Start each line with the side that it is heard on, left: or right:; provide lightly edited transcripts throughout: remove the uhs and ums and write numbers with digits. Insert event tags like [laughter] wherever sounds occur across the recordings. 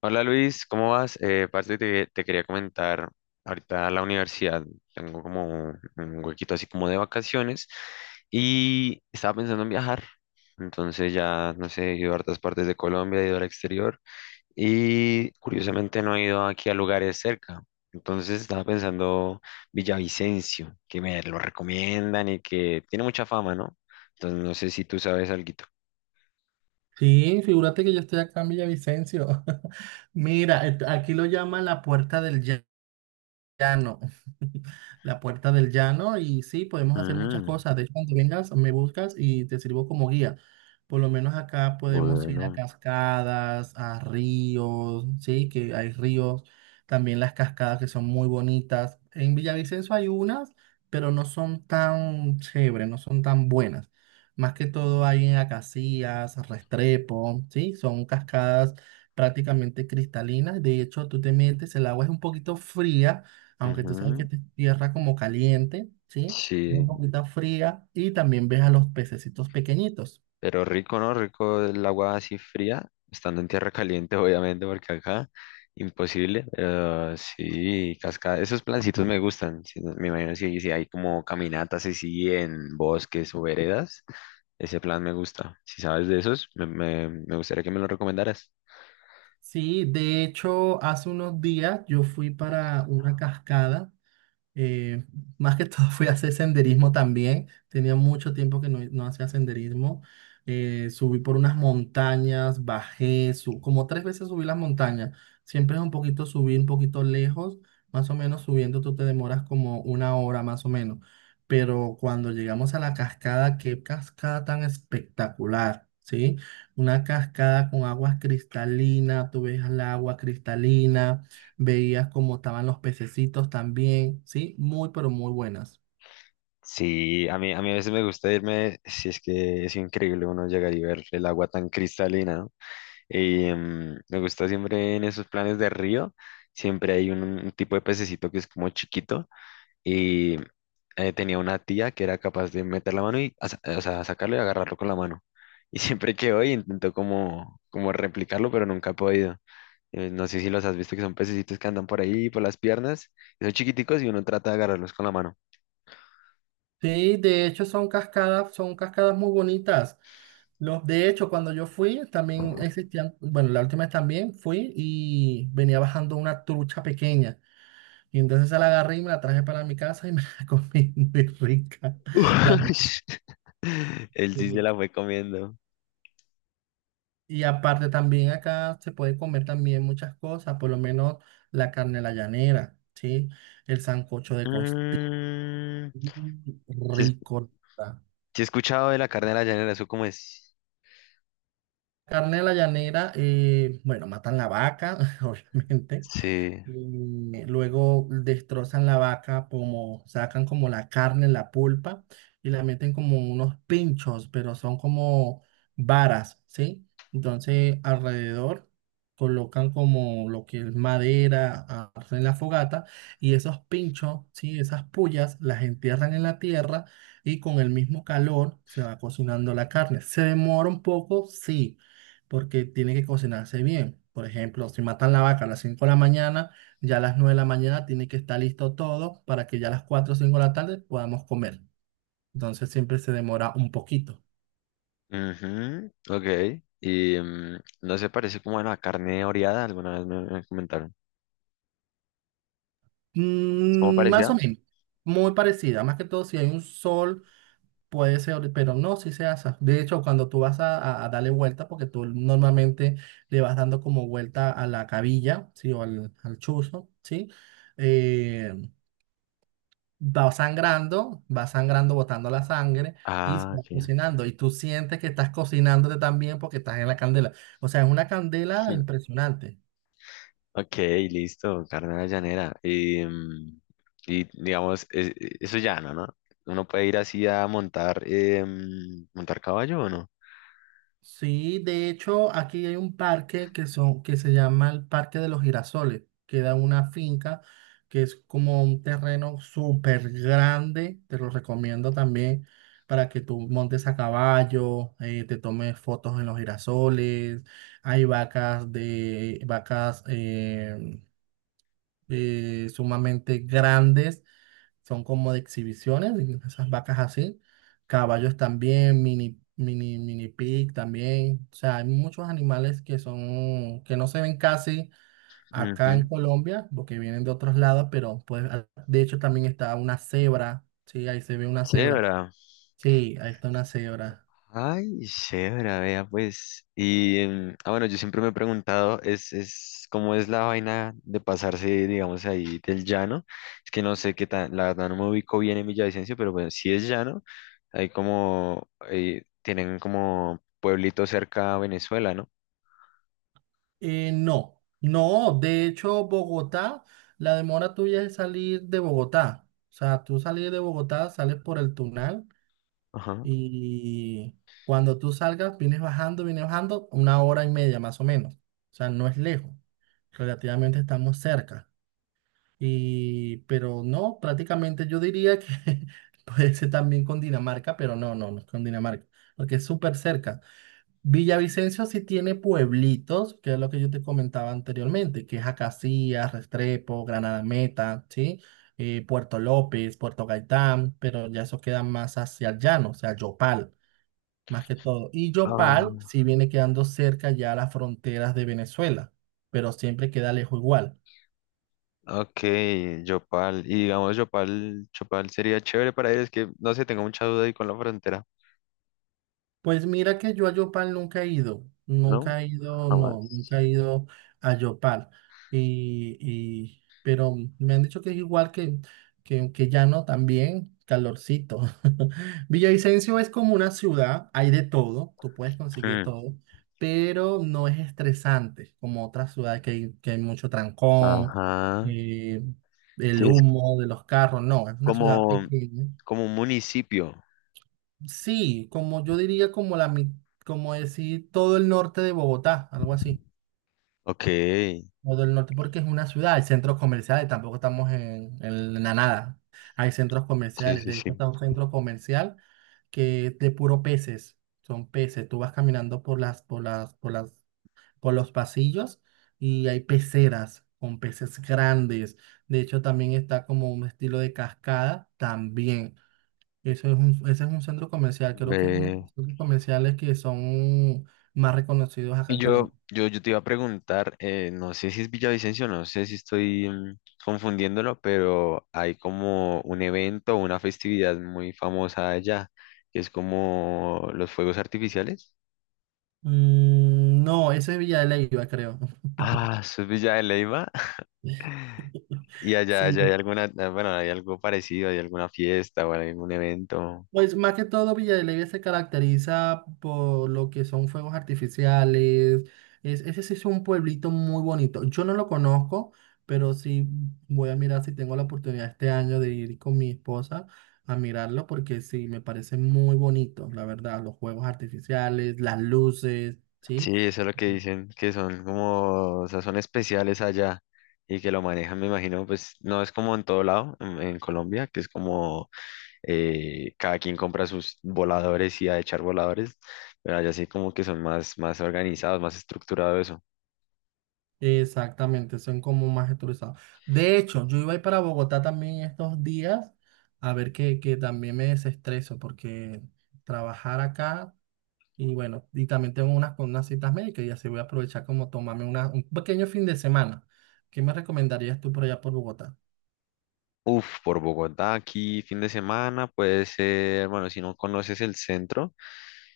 left: Hola Luis, ¿cómo vas? Parce, te quería comentar, ahorita a la universidad tengo como un huequito así como de vacaciones y estaba pensando en viajar. Entonces ya, no sé, he ido a hartas partes de Colombia, he ido al exterior y curiosamente no he ido aquí a lugares cerca. Entonces estaba pensando Villavicencio, que me lo recomiendan y que tiene mucha fama, ¿no? Entonces no sé si tú sabes alguito.
right: Sí, figúrate que yo estoy acá en Villavicencio. [laughs] Mira, aquí lo llaman la puerta del llano, [laughs] la puerta del llano y sí, podemos hacer muchas
left: Mm,
right: cosas. De hecho, cuando vengas, me buscas y te sirvo como guía. Por lo menos acá podemos ir a
left: bueno,
right: cascadas, a ríos, sí, que hay ríos, también las cascadas que son muy bonitas. En Villavicencio hay unas, pero no son tan chéveres, no son tan buenas. Más que todo hay en Acacías, Restrepo, sí, son cascadas prácticamente cristalinas. De hecho, tú te metes, el agua es un poquito fría aunque tú sabes que
left: ujú,
right: esta es tierra como caliente, ¿sí? Es un
left: sí.
right: poquito fría y también ves a los pececitos pequeñitos.
left: Pero rico, ¿no? Rico el agua así fría, estando en tierra caliente, [laughs] obviamente, porque acá imposible. Pero sí, cascada. Esos plancitos me gustan. Sí, me imagino si hay como caminatas así en bosques o veredas. Ese plan me gusta. Si sabes de esos, me gustaría que me lo recomendaras.
right: Sí, de hecho, hace unos días yo fui para una cascada. Eh, Más que todo [laughs] fui a hacer senderismo también. Tenía mucho tiempo que no hacía senderismo. Subí por unas montañas, bajé, como tres veces subí las montañas. Siempre es un poquito subir, un poquito lejos. Más o menos subiendo tú te demoras como una hora más o menos. Pero cuando llegamos a la cascada, qué cascada tan espectacular, ¿sí? Una cascada con aguas cristalinas, tú ves el agua cristalina, veías cómo estaban los pececitos también, ¿sí? Muy, pero muy buenas.
left: Sí, a mí a veces me gusta irme, si es que es increíble uno llegar y ver el agua tan cristalina. Y, me gusta siempre en esos planes de río, siempre hay un tipo de pececito que es como chiquito y tenía una tía que era capaz de meter la mano y o sea, sacarlo y agarrarlo con la mano. Y [laughs] siempre quedó y intentó como replicarlo, pero nunca he podido. No sé si los has visto, que son pececitos que andan por ahí, por las piernas, y son chiquiticos y uno trata de agarrarlos con la mano.
right: Sí, de hecho son cascadas muy bonitas. Los, de hecho, cuando yo fui, también existían, bueno, la última vez también fui y venía bajando una trucha pequeña. Y entonces se la agarré y me la traje para mi casa y me la [laughs] comí muy rica. La rica,
left: [laughs] Él
right: muy
left: sí se la
right: rica.
left: fue comiendo.
right: Y aparte también acá se puede comer también muchas cosas, por lo menos la carne a la llanera, ¿sí? El sancocho de costilla.
left: Mm,
right: Mm,
left: sí, es.
right: rico. La
left: Sí he escuchado de la carne de la llanera, ¿eso cómo es?
right: Carne de la llanera, bueno, matan la vaca, [laughs] obviamente.
left: Sí.
right: Mm, luego destrozan la vaca, como sacan como la carne, la pulpa, y la meten como unos pinchos, pero son como varas, ¿sí? Entonces alrededor colocan como lo que es madera, hacen la fogata, y esos pinchos, ¿sí? Esas pullas las entierran en la tierra y con el mismo calor se va cocinando la carne. ¿Se demora un poco? Sí, porque tiene que cocinarse bien. Por ejemplo, si matan la vaca a las 5 de la mañana, ya a las 9 de la mañana tiene que estar listo todo para que ya a las 4 o 5 de la tarde podamos comer. Entonces siempre se demora un poquito.
left: Ujú, ok. Y mm, no se parece como bueno, a la carne oreada, alguna vez me comentaron. ¿Es como
right: Mm, más
left: parecida?
right: o menos, muy parecida. Más que todo, si hay un sol, puede ser, pero no, si se asa. De hecho, cuando tú vas a darle vuelta, porque tú normalmente le vas dando como vuelta a la cabilla, ¿sí? O al, al chuzo, ¿sí? Eh, Va sangrando, va sangrando, botando la sangre y se
left: Ah,
right: va
left: ok.
right: cocinando. Y tú sientes que estás cocinándote también porque estás en la candela. O sea, es una candela
left: [laughs]
right: impresionante.
left: Ok, listo, carne de la llanera. Y, mm, y, digamos, eso es no, ¿no? Uno puede ir así a montar, montar caballo o no.
right: Sí, de hecho, aquí hay un parque que, son, que se llama el Parque de los Girasoles. Queda en una finca que es como un terreno súper grande. Te lo recomiendo también para que tú montes a caballo, te tomes fotos en los girasoles. Hay vacas de vacas sumamente grandes, son como de exhibiciones, y esas vacas así, caballos también, mini, mini, mini pig también, o sea, hay muchos animales que son, que no se ven casi acá en
left: Ujú.
right: Colombia, porque vienen de otros lados, pero pues, de hecho también está una cebra, sí, ahí se ve una cebra,
left: Chévere.
right: sí, ahí está una cebra.
left: Ay, chévere, vea, pues. Y bueno, yo siempre me he preguntado, es, ¿cómo es la vaina de pasarse, digamos, ahí del llano? Es que no sé qué tan, la verdad no me ubico bien en Villavicencio, pero bueno, si es llano, hay como, tienen como pueblito cerca a Venezuela, ¿no?
right: No, no, de hecho Bogotá, la demora tuya es salir de Bogotá. O sea, tú salir de Bogotá, sales por el Tunal.
left: Ajá.
right: Y cuando tú salgas, vienes bajando una hora y media más o menos. O sea, no es lejos. Relativamente estamos cerca. Y, pero no, prácticamente yo diría que [laughs] puede ser también con Dinamarca, pero no, no, no es con Dinamarca, porque es súper cerca. Villavicencio sí tiene pueblitos, que es lo que yo te comentaba anteriormente, que es Acacías, Restrepo, Granada Meta, ¿sí? Puerto López, Puerto Gaitán, pero ya eso queda más hacia el llano, o sea, Yopal más que todo. Y
left: Ah,
right: Yopal sí viene quedando cerca ya a las fronteras de Venezuela, pero siempre queda lejos igual.
left: ok, Yopal. Y digamos, Yopal sería chévere para ir, es que, no sé, tengo mucha duda ahí con la frontera,
right: Pues mira que yo a Yopal nunca he ido,
left: ¿no?
right: nunca he ido, no,
left: Jamás.
right: nunca he ido a Yopal. Pero me han dicho que es igual que, que Llano también, calorcito. [laughs] Villavicencio es como una ciudad, hay de todo, tú puedes conseguir
left: Hmm,
right: todo, pero no es estresante como otras ciudades que hay mucho trancón,
left: ajá.
right: eh, el
left: Sí,
right: humo de los carros, no, es una ciudad
left: como,
right: pequeña.
left: como un municipio.
right: Sí, como yo diría como como decir todo el norte de Bogotá, algo así.
left: Ok, sí,
right: Todo el norte porque es una ciudad, hay centros comerciales, tampoco estamos en la nada. Hay centros
left: sí,
right: comerciales, de hecho
left: sí.
right: está un centro comercial que es de puro peces, son peces. Tú vas caminando por las, por los pasillos y hay peceras con peces grandes. De hecho también está como un estilo de cascada también. Eso es un, ese es un centro comercial. Creo que es uno de
left: Ve.
right: los centros comerciales que son más reconocidos acá
left: Y
right: en Colombia.
left: yo te iba a preguntar, no sé si es Villavicencio, no sé si estoy confundiéndolo, pero hay como un evento, una festividad muy famosa allá, que es como los fuegos artificiales.
right: Mm, no, ese es Villa de Leyva, creo.
left: Ah, eso es Villa de Leyva. [laughs]
right: [laughs]
left: Y allá hay
right: Sí,
left: alguna, ah, bueno, hay algo parecido, hay alguna fiesta o algún evento.
right: pues más que todo Villa de Leyva se caracteriza por lo que son fuegos artificiales. Es, ese sí es un pueblito muy bonito. Yo no lo conozco, pero sí voy a mirar si tengo la oportunidad este año de ir con mi esposa a mirarlo porque sí, me parece muy bonito, la verdad, los fuegos artificiales, las luces,
left: Sí,
right: ¿sí?
left: eso es lo que dicen, que son como, o sea, son especiales allá y que lo manejan, me imagino, pues no es como en todo lado, en Colombia, que es como cada quien compra sus voladores y a echar voladores, pero allá sí como que son más, más organizados, más estructurado eso.
right: Exactamente, son como más estructurados. De hecho, yo iba a ir para Bogotá también estos días a ver que también me desestreso porque trabajar acá y bueno, y también tengo unas, con unas citas médicas y así voy a aprovechar como tomarme una, un pequeño fin de semana. ¿Qué me recomendarías tú por allá por Bogotá?
left: Uf, por Bogotá, aquí fin de semana puede ser, bueno, si no conoces el centro.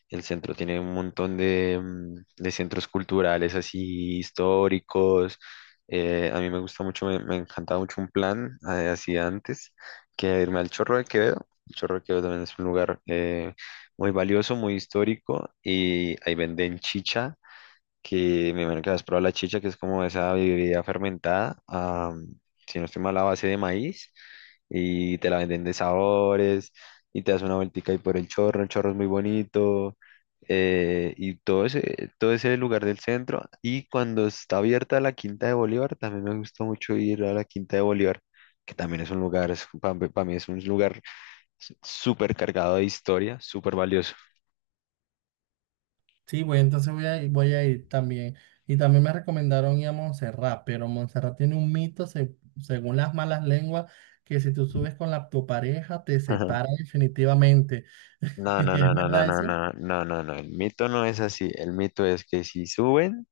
left: El centro tiene un montón de, mm, de centros culturales así históricos. A mí me gusta mucho, me encantaba mucho un plan así antes que irme al Chorro de Quevedo. El Chorro de Quevedo también es un lugar muy valioso, muy histórico y ahí venden chicha, que me imagino que has probado la chicha, que es como esa bebida fermentada, ah, si no estoy mal, a base de maíz, y te la venden de sabores, y te das una vueltica ahí por el chorro es muy bonito, y todo ese lugar del centro, y cuando está abierta la Quinta de Bolívar, también me gusta mucho ir a la Quinta de Bolívar, que también es un lugar, para mí es un lugar súper cargado de historia, súper valioso.
right: Sí, voy, entonces voy voy a ir también. Y también me recomendaron ir a Montserrat, pero Montserrat tiene un mito, según las malas lenguas, que si tú subes con tu pareja, te separa
left: [laughs]
right: definitivamente. [laughs]
left: No, no,
right: ¿Es
left: no, no, no,
right: verdad
left: no,
right: eso?
left: no, no, no, no. El mito no es así. El mito es que si suben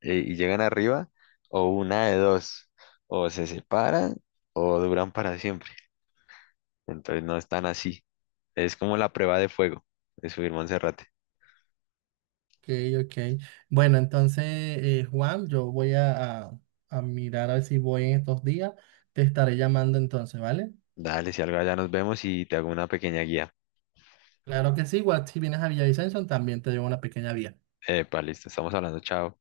left: y llegan arriba, o una de dos, o se separan o duran para siempre. Entonces no es tan así. Es como la prueba de fuego de subir Monserrate.
right: Ok, ok. Bueno, entonces, Juan, yo voy a mirar a ver si voy en estos días. Te estaré llamando entonces, ¿vale?
left: Dale, si algo allá nos vemos y te hago una pequeña guía.
right: Claro que sí, igual si vienes a Villavicencio, también te llevo una pequeña vía.
left: Epa, listo, estamos hablando, chao.